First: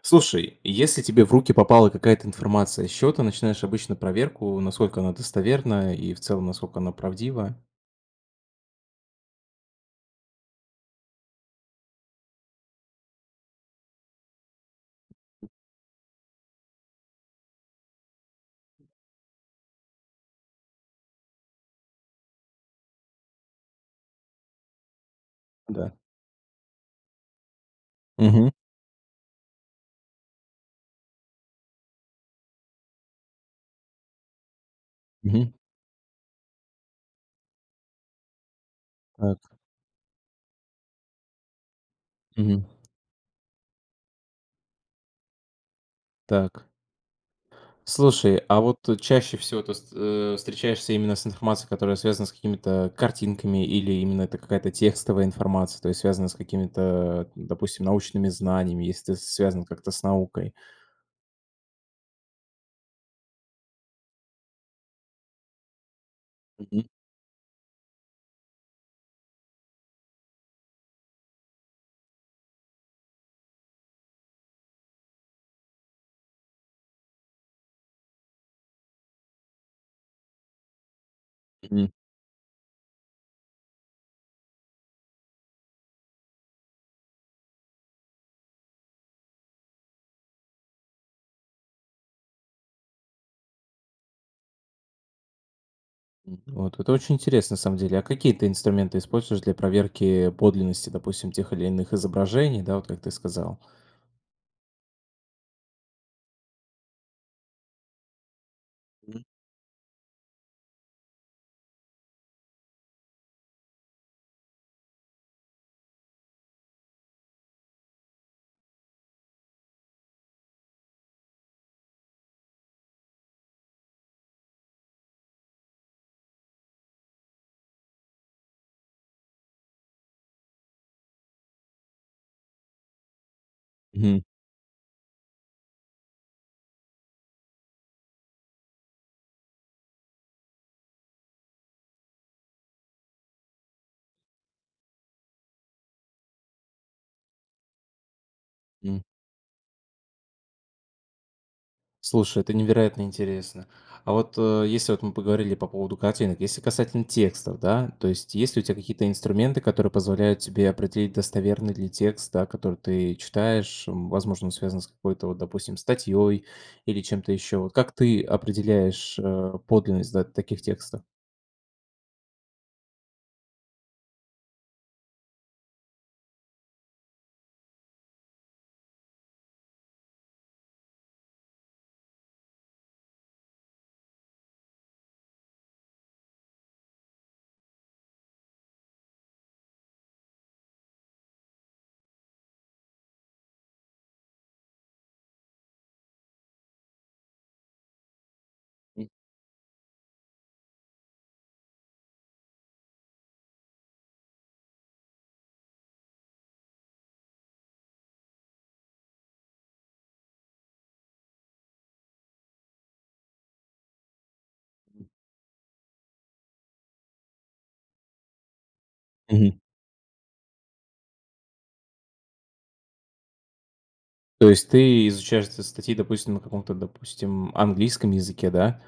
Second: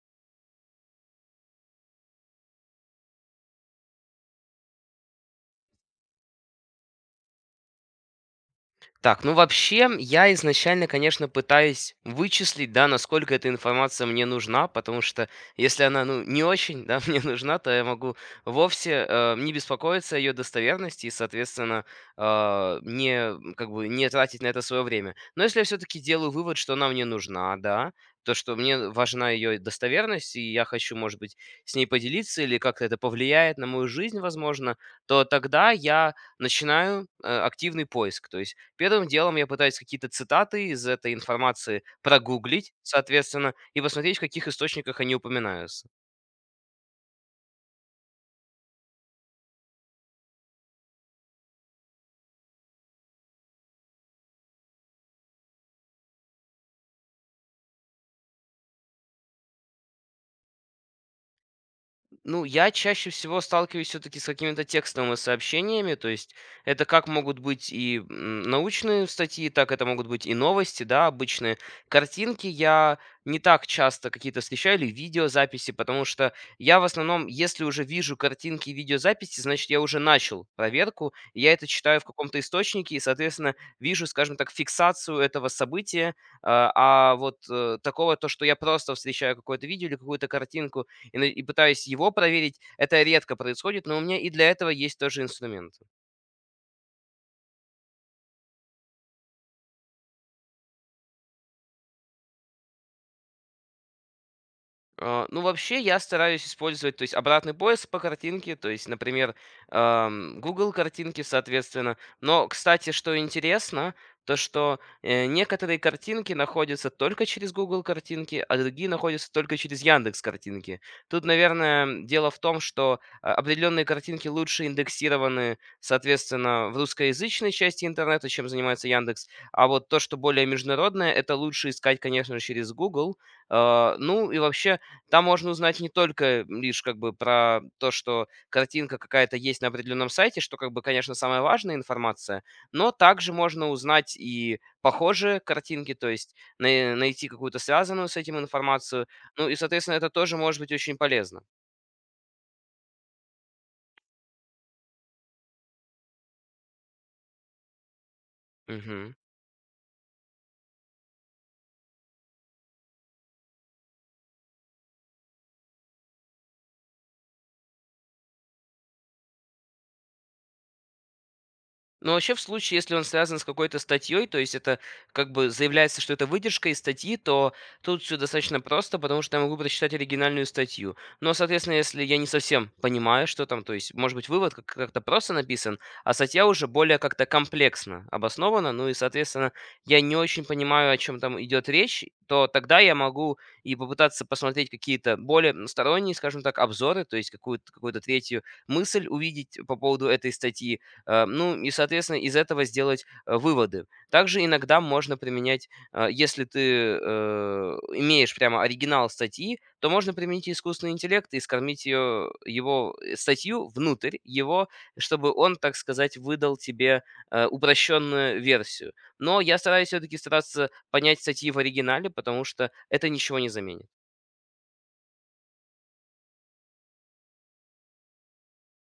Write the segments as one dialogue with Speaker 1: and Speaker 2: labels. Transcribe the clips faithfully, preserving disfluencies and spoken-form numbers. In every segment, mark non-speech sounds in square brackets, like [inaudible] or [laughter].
Speaker 1: Слушай, если тебе в руки попала какая-то информация с счета, начинаешь обычно проверку, насколько она достоверна и в целом, насколько она правдива?
Speaker 2: Так, ну вообще, я изначально, конечно, пытаюсь вычислить, да, насколько эта информация мне нужна, потому что если она, ну, не очень, да, [laughs] мне нужна, то я могу вовсе э, не беспокоиться о ее достоверности и, соответственно, а, не, м, как бы, не тратить на это свое время. Но если я
Speaker 1: Да.
Speaker 2: все-таки делаю вывод, что она мне нужна, да, то,
Speaker 1: Мгм.
Speaker 2: что мне важна ее достоверность, и я хочу, может быть, с ней поделиться, или как-то это повлияет на мою жизнь, возможно, то
Speaker 1: Мгм.
Speaker 2: тогда я начинаю э, активный поиск. То есть первым делом я
Speaker 1: Так.
Speaker 2: пытаюсь какие-то цитаты из этой информации
Speaker 1: Мгм.
Speaker 2: прогуглить, соответственно, и посмотреть, в каких источниках они упоминаются.
Speaker 1: Так. Слушай, а вот чаще всего ты ст э, встречаешься именно с информацией, которая связана с какими-то картинками, или именно это какая-то текстовая информация, то есть связана с какими-то, допустим, научными знаниями, если ты связан как-то с наукой?
Speaker 2: Ну, я чаще всего сталкиваюсь все-таки с какими-то текстовыми сообщениями, то есть это как могут быть и м, научные статьи, так это могут быть и новости, да, обычные. Картинки я не так часто какие-то встречаю, или видеозаписи, потому что я в основном, если уже вижу картинки и видеозаписи, значит, я уже начал проверку, и я это
Speaker 1: Мгм.
Speaker 2: читаю в каком-то источнике, и, соответственно, вижу, скажем так, фиксацию этого события, а а вот э, такого, то, что я просто встречаю какое-то видео или какую-то картинку, и на и пытаюсь его проверить. Это редко происходит, но у меня и для этого есть тоже инструмент.
Speaker 1: М, Вот, это очень интересно, на самом деле. А какие ты инструменты используешь для проверки подлинности, допустим, тех или иных изображений, да, вот как ты сказал?
Speaker 2: А, ну, вообще, я стараюсь использовать, то есть, обратный поиск по картинке, то есть,
Speaker 1: Мгм.
Speaker 2: например, ам, Google картинки, соответственно. Но, кстати, что интересно, то что э, некоторые картинки находятся только через Google картинки, а другие находятся только через Яндекс картинки. Тут, наверное, дело в том, что а, определенные картинки лучше индексированы, соответственно, в русскоязычной части интернета, чем занимается Яндекс. А вот то, что более международное, это лучше искать, конечно, через Google. А,
Speaker 1: Мгм.
Speaker 2: ну и вообще, там можно узнать не только лишь как бы про то, что картинка какая-то есть на определенном сайте, что как бы, конечно, самая важная информация, но также можно узнать и похожие картинки, то есть най- найти какую-то связанную с этим
Speaker 1: М.
Speaker 2: информацию. Ну и, соответственно, это тоже может быть очень полезно.
Speaker 1: Слушай, это невероятно интересно. А вот, э, если вот мы поговорили по поводу картинок, если касательно текстов, да, то есть есть ли у тебя какие-то
Speaker 2: Мгм.
Speaker 1: инструменты, которые позволяют тебе определить, достоверный ли текст, да, который ты читаешь, м, возможно, он связан с какой-то, вот, допустим, статьей или чем-то еще. Вот как ты определяешь э, подлинность, да, таких текстов?
Speaker 2: Но вообще в случае, если он связан с какой-то статьей, то есть это как бы заявляется, что это выдержка из статьи, то тут все достаточно просто, потому что я могу прочитать оригинальную статью. Но, соответственно, если я не совсем понимаю, что там, то есть, может быть, вывод как- как-то просто написан, а статья уже более как-то комплексно обоснована, ну и, соответственно, я не очень понимаю, о чем там идет речь, то тогда я могу и попытаться посмотреть какие-то более м, сторонние, скажем так, обзоры, то есть какую-то какую-то третью мысль увидеть по поводу этой статьи. Э, ну и, соответственно, из этого сделать, э, выводы. Также иногда можно применять, э, если ты, э, имеешь прямо оригинал статьи, то можно применить искусственный интеллект и скормить ее его э, статью внутрь его, чтобы он, так сказать, выдал тебе, э, упрощенную версию. Но
Speaker 1: Мгм.
Speaker 2: я стараюсь все таки стараться понять статьи в оригинале, потому что это ничего не заменит.
Speaker 1: То есть ты изучаешь эти статьи, допустим, на каком-то, допустим, английском языке, да?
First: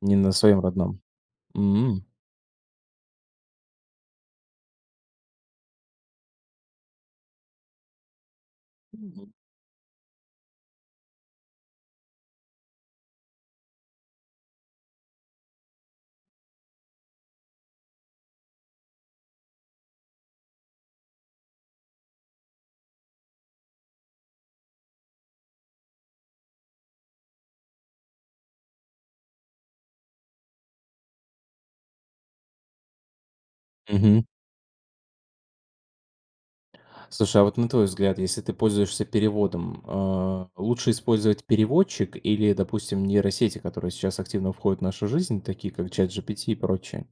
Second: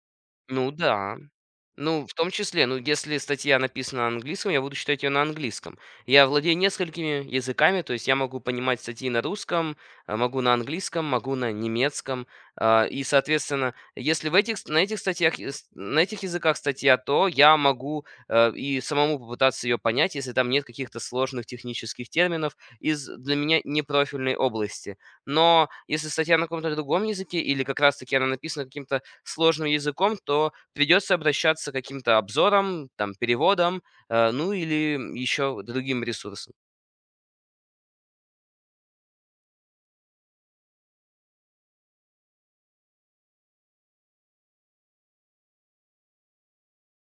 Speaker 1: Не на своем
Speaker 2: Ну
Speaker 1: родном.
Speaker 2: да.
Speaker 1: М.
Speaker 2: Ну, в том числе, ну, если статья написана на английском, я буду читать ее на английском. Я владею несколькими языками, то есть я могу понимать статьи на
Speaker 1: Мгм.
Speaker 2: русском, а, могу на английском, могу на немецком. а, И, соответственно, если в этих, на этих статьях, и с- на этих языках статья, то я могу э, и самому попытаться ее понять, если там нет каких-то сложных технических терминов из для меня непрофильной области. Но если статья на каком-то другом языке или как раз-таки она написана каким-то сложным языком, то придется обращаться к каким-то обзорам, там, переводам,
Speaker 1: Мгм.
Speaker 2: э, ну или еще другим ресурсам.
Speaker 1: Слушай, а вот на твой взгляд, если ты пользуешься переводом, а, лучше использовать переводчик или, допустим, нейросети, которые сейчас активно входят в нашу жизнь, такие как ChatGPT и прочее?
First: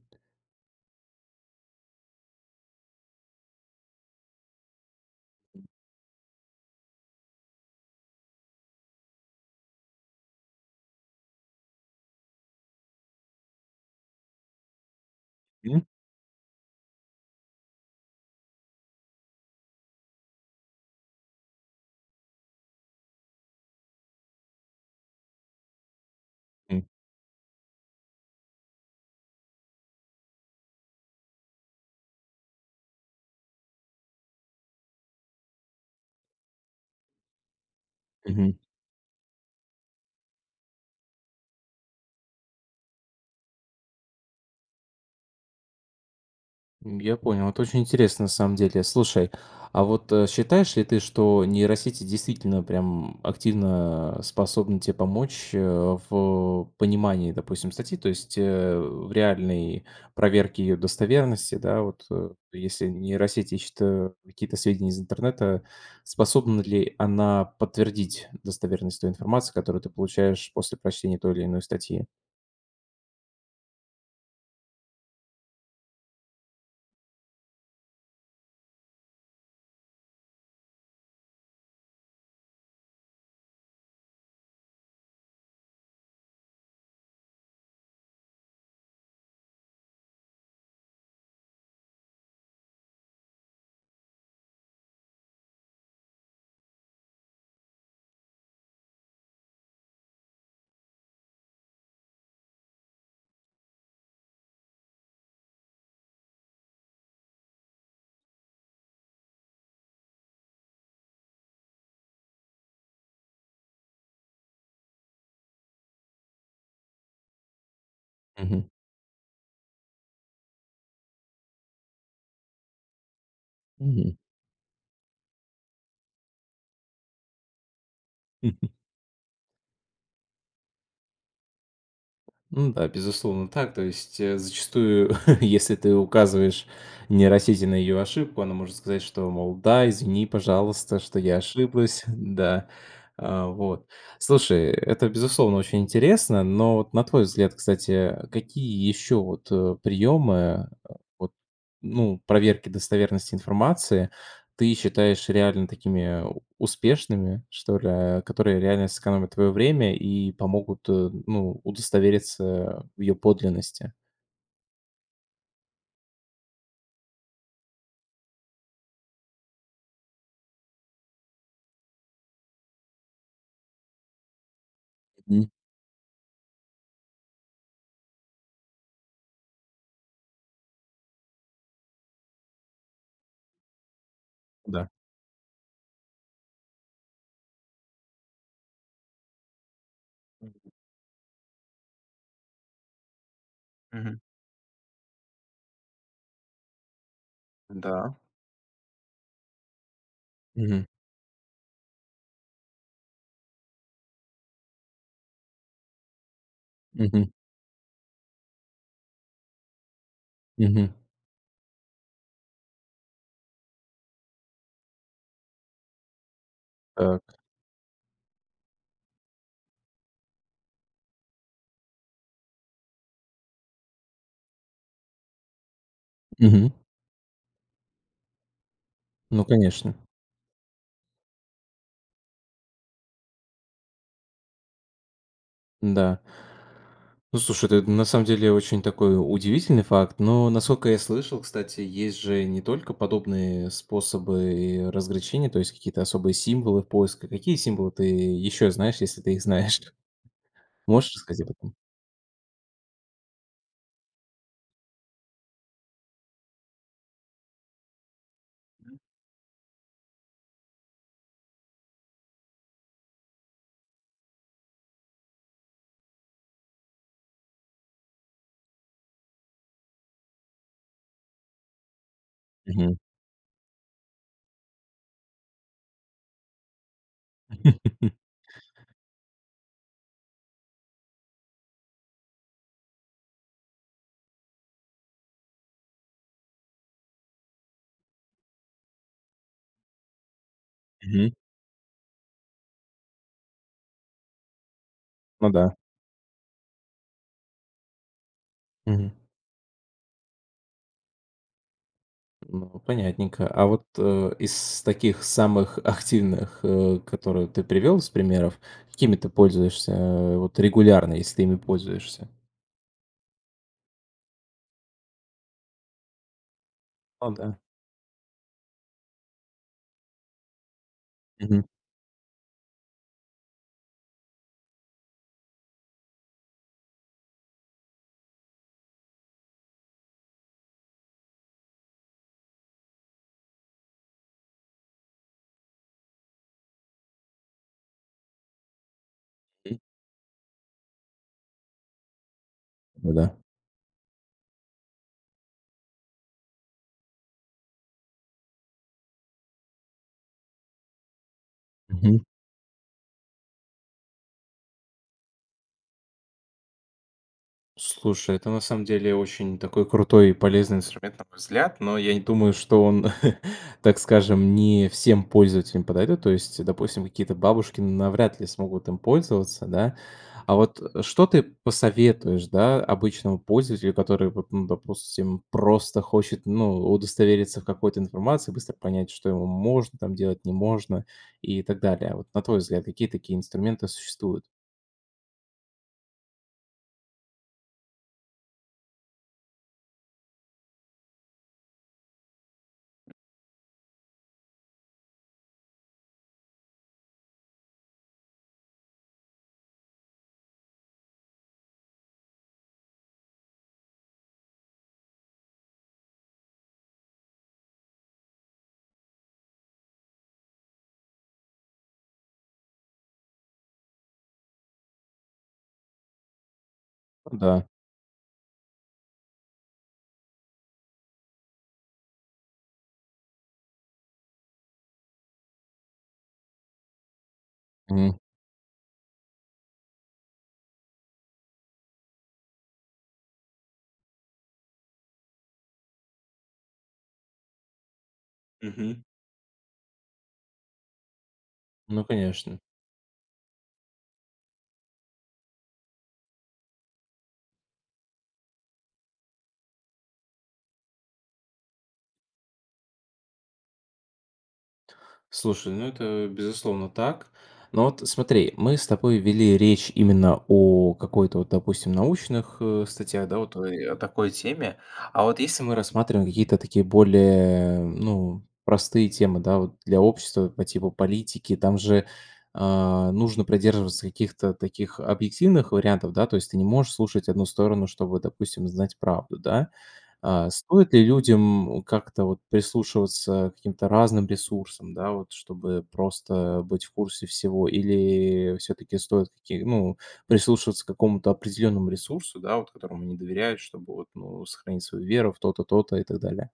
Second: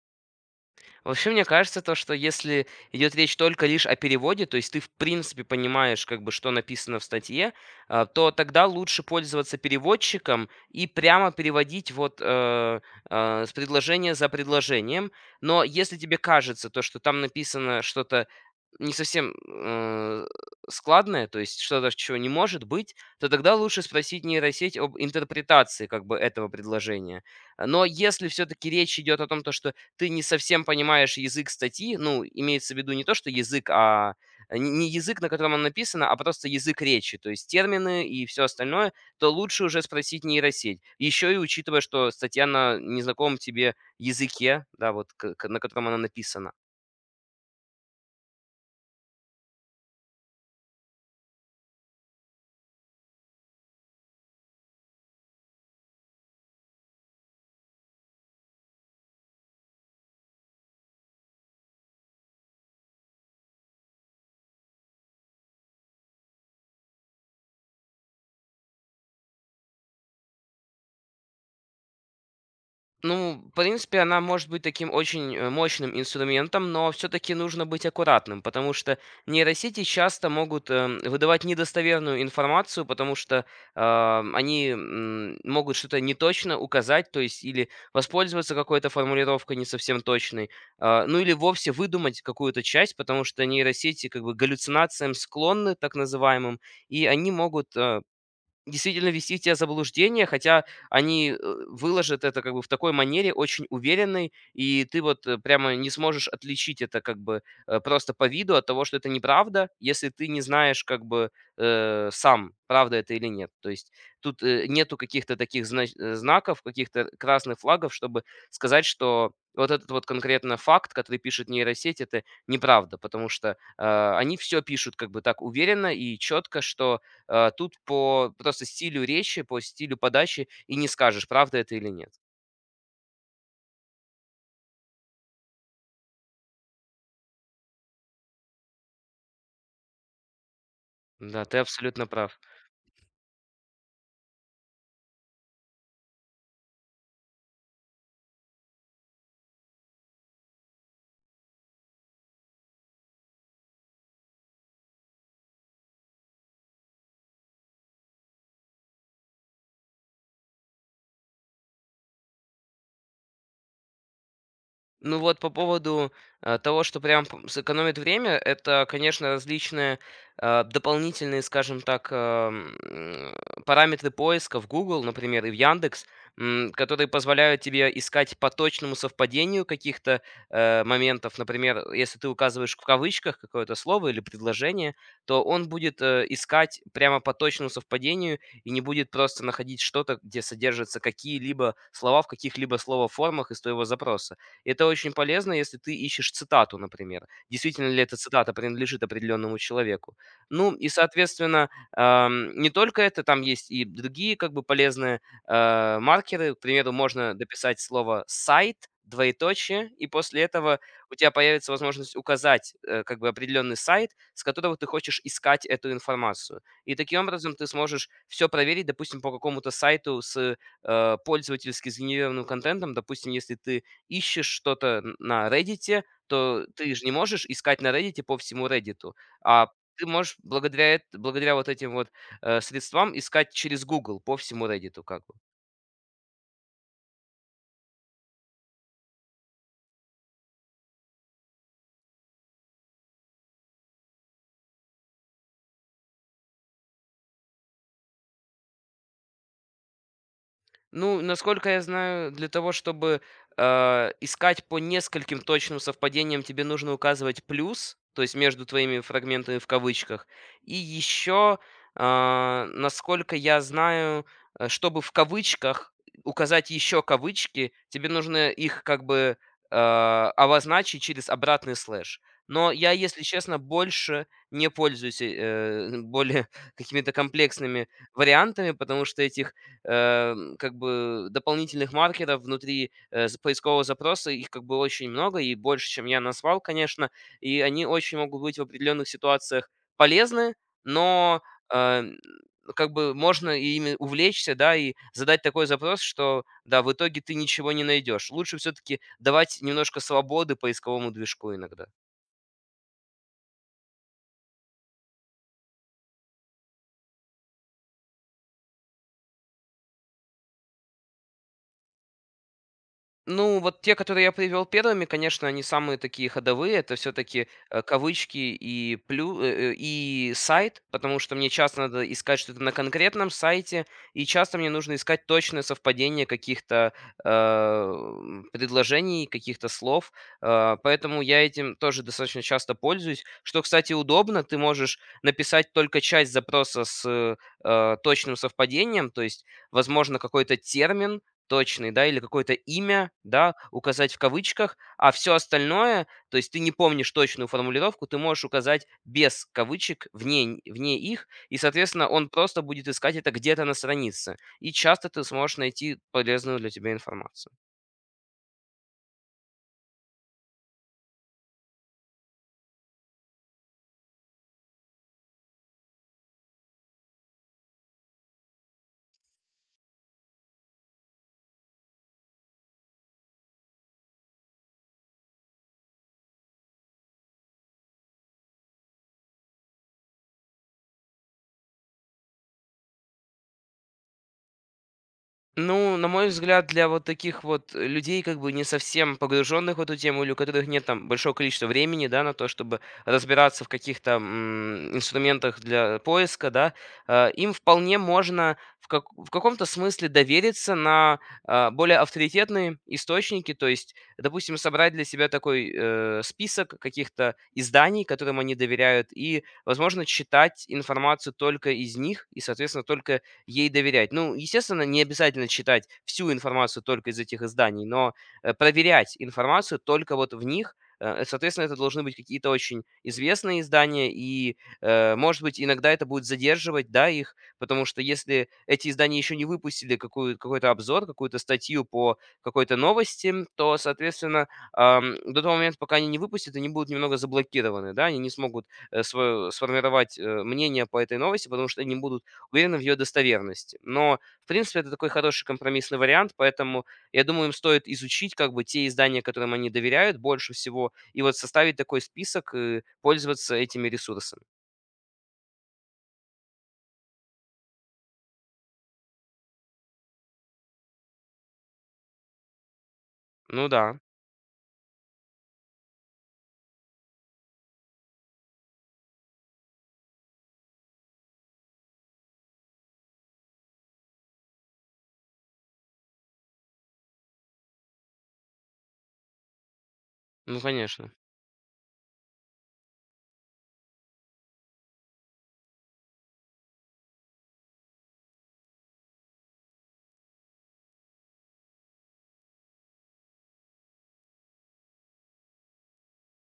Speaker 2: Вообще, мне кажется, то, что если идет речь только лишь о переводе, то есть ты в принципе понимаешь, как бы, что написано в статье, а, то тогда лучше пользоваться переводчиком и прямо переводить вот э, э, с предложения за предложением. Но
Speaker 1: М?
Speaker 2: если тебе кажется то, что там написано что-то не совсем э, складное, то есть что-то, чего не может быть, то тогда лучше спросить нейросеть об интерпретации как бы этого предложения. Но если все-таки речь идет о том, то, что ты не совсем понимаешь язык статьи. Ну, имеется в виду не то, что язык, а н- не язык, на котором она написана, а просто язык речи, то есть термины и все
Speaker 1: Мгм.
Speaker 2: остальное, то лучше уже спросить нейросеть. Еще и учитывая, что статья на незнакомом тебе языке, да, вот к- к- на котором она написана.
Speaker 1: М, Я понял. Это очень интересно на самом деле. Слушай, а вот, э, считаешь ли ты, что нейросети действительно прям активно способны тебе помочь э, в понимании, допустим, статьи, то есть э, в реальной проверке ее достоверности, да, вот, э, если нейросеть ищет э, какие-то сведения из интернета, способна ли она подтвердить достоверность той информации, которую ты получаешь после прочтения той или иной статьи?
Speaker 2: Ну, в принципе, она может быть таким очень э, мощным инструментом, но все-таки нужно быть аккуратным, потому что нейросети часто могут эм, выдавать недостоверную информацию, потому что а, они м, могут что-то неточно указать, то есть или воспользоваться какой-то формулировкой не совсем точной, а, ну или вовсе выдумать какую-то часть, потому что нейросети как бы к галлюцинациям склонны, так называемым, и они могут э, действительно вести тебя в заблуждение, хотя они, э, выложат это как бы в такой манере очень уверенной, и ты вот, э, прямо не сможешь отличить это как бы, э, просто по виду от того, что это неправда, если ты не знаешь как бы, э, сам, правда это или нет. То есть тут, э, нету каких-то таких знач э, знаков, каких-то красных флагов, чтобы
Speaker 1: Мгм.
Speaker 2: сказать, что вот этот вот конкретно факт, который пишет нейросеть, это неправда, потому что,
Speaker 1: Мгм.
Speaker 2: э, они все пишут как бы так уверенно и четко, что Э, тут по просто
Speaker 1: [laughs]
Speaker 2: стилю речи, по стилю подачи и не скажешь, правда это или нет.
Speaker 1: Ну да, безусловно, так. То есть, э, зачастую, [laughs] если ты указываешь нейросети на ее ошибку, она может сказать, что, мол, да, извини, пожалуйста, что я
Speaker 2: Да, ты
Speaker 1: ошиблась, [laughs]
Speaker 2: абсолютно прав.
Speaker 1: да. А, вот. Слушай, это, безусловно, очень интересно, но вот на твой взгляд, кстати, какие еще вот, э, приемы, э, вот, ну, проверки достоверности информации ты считаешь реально такими успешными, что ли, э, которые реально сэкономят твое время и помогут, э, ну, удостовериться в ее подлинности.
Speaker 2: Ну вот по поводу, э, того, что прям п сэкономит время, это, конечно, различные, э, дополнительные, скажем так, эм, параметры поиска в Google,
Speaker 1: Мгм.
Speaker 2: например, и в "Яндекс", м, которые позволяют тебе искать по точному совпадению каких-то, э, моментов. Например, если ты указываешь в кавычках какое-то слово или
Speaker 1: Да.
Speaker 2: предложение, то он будет, э, искать прямо по точному совпадению и не будет просто находить что-то, где
Speaker 1: Мгм.
Speaker 2: содержатся какие-либо слова в каких-либо словоформах из твоего запроса. Это очень полезно, если ты ищешь цитату, например. Действительно ли
Speaker 1: Да.
Speaker 2: эта цитата принадлежит определенному человеку? Ну
Speaker 1: Мгм.
Speaker 2: и, соответственно, ам, не только это, там есть и другие как бы полезные э, маркеры. К примеру,
Speaker 1: Мгм.
Speaker 2: можно дописать слово «сайт», двоеточие, и после этого
Speaker 1: Мгм.
Speaker 2: у тебя появится возможность указать э, как бы определенный сайт, с которого ты хочешь искать эту информацию. И таким
Speaker 1: Так.
Speaker 2: образом ты сможешь все проверить, допустим, по какому-то сайту с э, пользовательски сгенерированным контентом. Допустим, если ты ищешь что-то на "Реддите", то
Speaker 1: Мгм.
Speaker 2: ты же не можешь искать на "Реддите" по всему "Реддиту",
Speaker 1: Ну,
Speaker 2: а
Speaker 1: конечно,
Speaker 2: ты можешь благодаря эт благодаря вот этим вот, э, средствам искать через Google по всему "Реддиту" как бы.
Speaker 1: да. Ну, слушай, это на самом деле очень такой удивительный факт, но, насколько я слышал, кстати, есть же не только подобные способы разграничения, то есть какие-то особые символы в поиске. Какие символы ты еще знаешь, если ты их знаешь? [laughs] Можешь
Speaker 2: Ну,
Speaker 1: рассказать об
Speaker 2: насколько
Speaker 1: этом?
Speaker 2: я знаю, для того, чтобы, а, искать по нескольким точным совпадениям, тебе нужно указывать плюс, то есть между твоими "фрагментами" в кавычках. И еще, а, насколько я знаю, э, чтобы в кавычках указать еще кавычки, тебе нужно их как бы, а, обозначить через обратный слэш. Но я, если честно, больше не пользуюсь, э, [laughs] более какими-то комплексными
Speaker 1: [laughs]
Speaker 2: вариантами, потому что этих эм, как бы дополнительных маркеров внутри э, з- поискового запроса, их как бы очень много и больше, чем я назвал, конечно, и они очень могут быть в определенных ситуациях полезны,
Speaker 1: Мгм.
Speaker 2: но эм, как бы можно и ими увлечься, да, и задать
Speaker 1: Ну
Speaker 2: такой
Speaker 1: да.
Speaker 2: запрос, что, да, в итоге ты ничего не найдешь. Лучше все-таки
Speaker 1: Мгм.
Speaker 2: давать немножко свободы поисковому движку иногда.
Speaker 1: Ну, понятненько. А вот, э, из таких самых активных, э, которые ты привел из примеров, какими ты пользуешься, э, вот регулярно, если ты ими пользуешься?
Speaker 2: Ну, вот те, которые я привел первыми, конечно, они самые такие ходовые. Это
Speaker 1: Ну
Speaker 2: все-таки
Speaker 1: да.
Speaker 2: кавычки и, плю, э, э, и сайт, потому что мне
Speaker 1: Мгм.
Speaker 2: часто надо искать что-то на конкретном сайте, и часто мне нужно искать точное совпадение каких-то э, м, предложений, каких-то слов. Э, поэтому я этим тоже достаточно часто пользуюсь. Что, кстати, удобно, ты можешь написать только часть запроса с э, точным совпадением, то есть, возможно, какой-то термин, точный, да, или какое-то имя,
Speaker 1: Ну да.
Speaker 2: да, указать в кавычках, а все остальное, то есть ты не помнишь точную формулировку, ты можешь указать без кавычек, вне вне их, и, соответственно, он просто будет искать это где-то на странице. И часто ты сможешь найти полезную для тебя информацию.
Speaker 1: Слушай, это на самом деле очень такой крутой и полезный инструмент, на мой взгляд, но я не думаю, что он, [laughs] так скажем, не всем пользователям подойдет. То есть, допустим, какие-то бабушки навряд ли смогут им пользоваться, да. А вот, э, что ты посоветуешь, да, обычному пользователю, который, вот, ну, допустим, просто хочет, ну, удостовериться в какой-то информации, быстро понять, что ему можно там делать, не можно и так далее. Вот на твой взгляд, какие такие инструменты существуют?
Speaker 2: Ну, на мой взгляд, для вот таких вот э, людей, как бы не совсем погруженных в эту тему, или у которых нет там большого количества времени, да, на то, чтобы разбираться в каких-то м, инструментах для поиска, да, э, им вполне можно в, как- в каком-то смысле довериться на а, более авторитетные источники, то есть, допустим, собрать для себя такой э, список каких-то изданий, которым они доверяют, и, возможно, читать информацию только из них, и, соответственно, только ей доверять. Ну, естественно, не обязательно читать всю информацию только из этих
Speaker 1: Да.
Speaker 2: изданий, но э, проверять информацию только вот в них. Э, Соответственно, это должны быть какие-то очень известные издания, и, э, может быть, иногда это будет задерживать, да, их, потому что
Speaker 1: Мгм.
Speaker 2: если эти издания еще не выпустили какую, какой-то обзор, какую-то статью по какой-то новости, то, соответственно, ам, до того момента, пока они не выпустят, они будут немного заблокированы, да, они не смогут э,
Speaker 1: Мгм.
Speaker 2: сво- сформировать э, мнение по этой новости, потому что они
Speaker 1: Ну,
Speaker 2: будут
Speaker 1: конечно.
Speaker 2: уверены в ее достоверности. Но, в принципе, это такой хороший компромиссный вариант, поэтому, я думаю, им стоит изучить как бы те издания, которым они доверяют больше всего, и вот составить такой список и пользоваться этими ресурсами.
Speaker 1: Слушай, ну это безусловно так. Но вот смотри, мы с тобой вели речь именно о какой-то вот, допустим, научных э, статьях, да, вот,
Speaker 2: Ну
Speaker 1: э, о
Speaker 2: да,
Speaker 1: такой теме. А вот если мы рассматриваем какие-то такие более, ну, простые темы, да, вот для общества по типу политики, там же а, нужно придерживаться каких-то таких объективных вариантов, да, то есть ты не можешь слушать одну сторону, чтобы, допустим, знать правду, да. А,
Speaker 2: ну
Speaker 1: стоит ли
Speaker 2: конечно.
Speaker 1: людям как-то вот прислушиваться к каким-то разным ресурсам, да, вот чтобы просто быть в курсе всего? Или все-таки стоит какие, ну, прислушиваться к какому-то определенному ресурсу, да, вот которому они доверяют, чтобы вот, ну, сохранить свою веру в то-то, то-то и так далее?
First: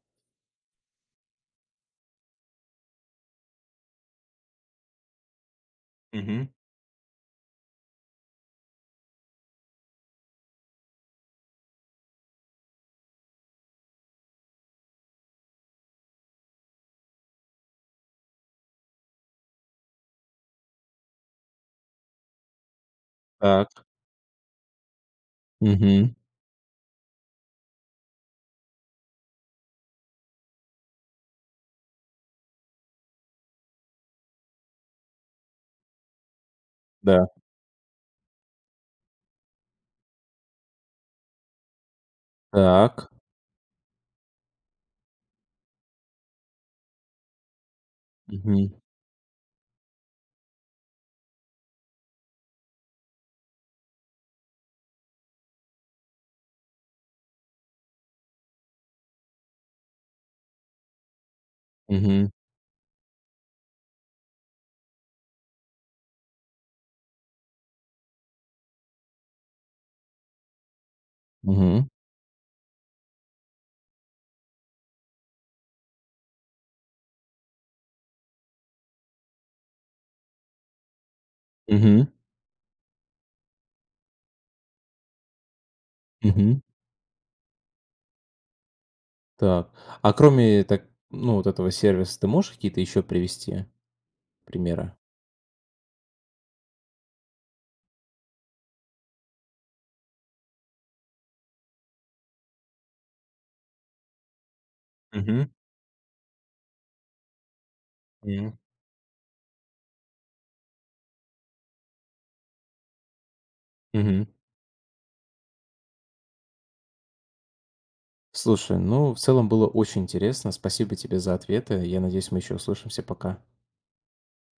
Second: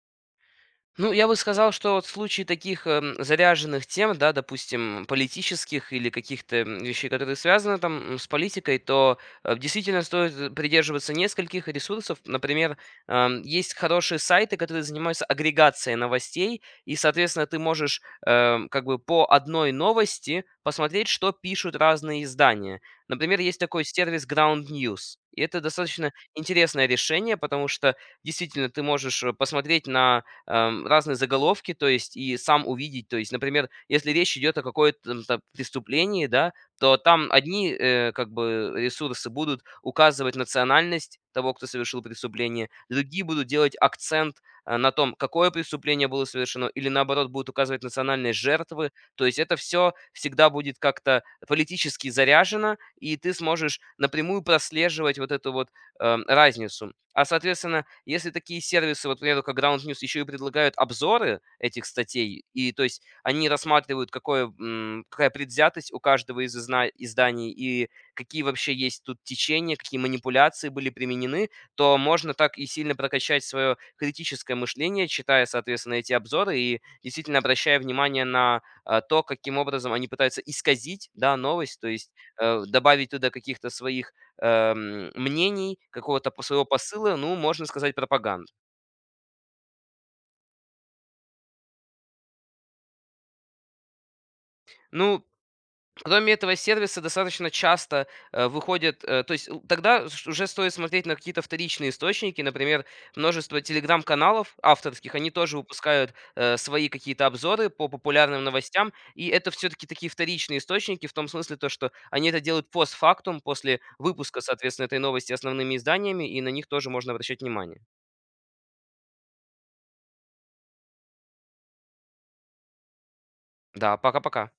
Speaker 2: Ну, я бы сказал, что вот в случае таких эм, заряженных тем, да, допустим, политических или
Speaker 1: Мгм.
Speaker 2: каких-то м, вещей, которые связаны там м, с политикой, то э, действительно стоит э, придерживаться нескольких ресурсов. Например, ам, есть хорошие сайты, которые занимаются агрегацией новостей, и, соответственно, ты можешь эм, как бы по одной новости посмотреть, что пишут разные издания. Например, есть
Speaker 1: Так.
Speaker 2: такой сервис Ground News. И это достаточно
Speaker 1: Мгм.
Speaker 2: интересное решение, потому что действительно ты можешь э, посмотреть на эм, разные заголовки, то есть и сам увидеть. То есть, например, если речь идет о какой-то м, там преступлении, да, то
Speaker 1: Да.
Speaker 2: там одни э, как бы ресурсы будут указывать национальность того, кто совершил преступление,
Speaker 1: Так.
Speaker 2: другие будут делать акцент э, на том, какое преступление было совершено, или наоборот будут указывать национальные
Speaker 1: Мгм.
Speaker 2: жертвы. То есть это все всегда будет как-то политически заряжено, и ты сможешь напрямую прослеживать вот эту вот эм, разницу. А, соответственно, если такие сервисы, вот, к примеру, как Ground News, еще и предлагают обзоры этих
Speaker 1: Мгм.
Speaker 2: статей, и то есть они рассматривают, какое, м, какая предвзятость у каждого из изна- изданий и какие вообще есть тут течения, какие манипуляции были применены,
Speaker 1: Мгм.
Speaker 2: то можно так и сильно прокачать свое критическое мышление, читая, соответственно, эти обзоры и действительно обращая внимание на а, то, каким образом они пытаются исказить да, новость, то
Speaker 1: Мгм.
Speaker 2: есть э, добавить туда каких-то своих эм, мнений, какого-то по-
Speaker 1: Мгм.
Speaker 2: своего посыла, ну, можно сказать, пропаганды.
Speaker 1: Так. А кроме так, ну, вот этого сервиса, ты можешь какие-то еще привести примеры?
Speaker 2: Ну, кроме этого сервиса достаточно часто э, выходят, э, то есть л- тогда ш- уже стоит смотреть на какие-то вторичные источники, например, множество телеграм-каналов авторских, они
Speaker 1: Мгм.
Speaker 2: тоже выпускают э, свои какие-то обзоры по популярным
Speaker 1: Мгм.
Speaker 2: новостям, и это все-таки такие вторичные источники в том смысле то, что они это делают постфактум, после
Speaker 1: Мгм.
Speaker 2: выпуска, соответственно, этой новости основными изданиями, и на них тоже можно обращать внимание.
Speaker 1: Слушай, ну, в целом было очень интересно. Спасибо тебе за ответы. Я надеюсь, мы еще услышимся. Пока.
Speaker 2: Да, пока-пока.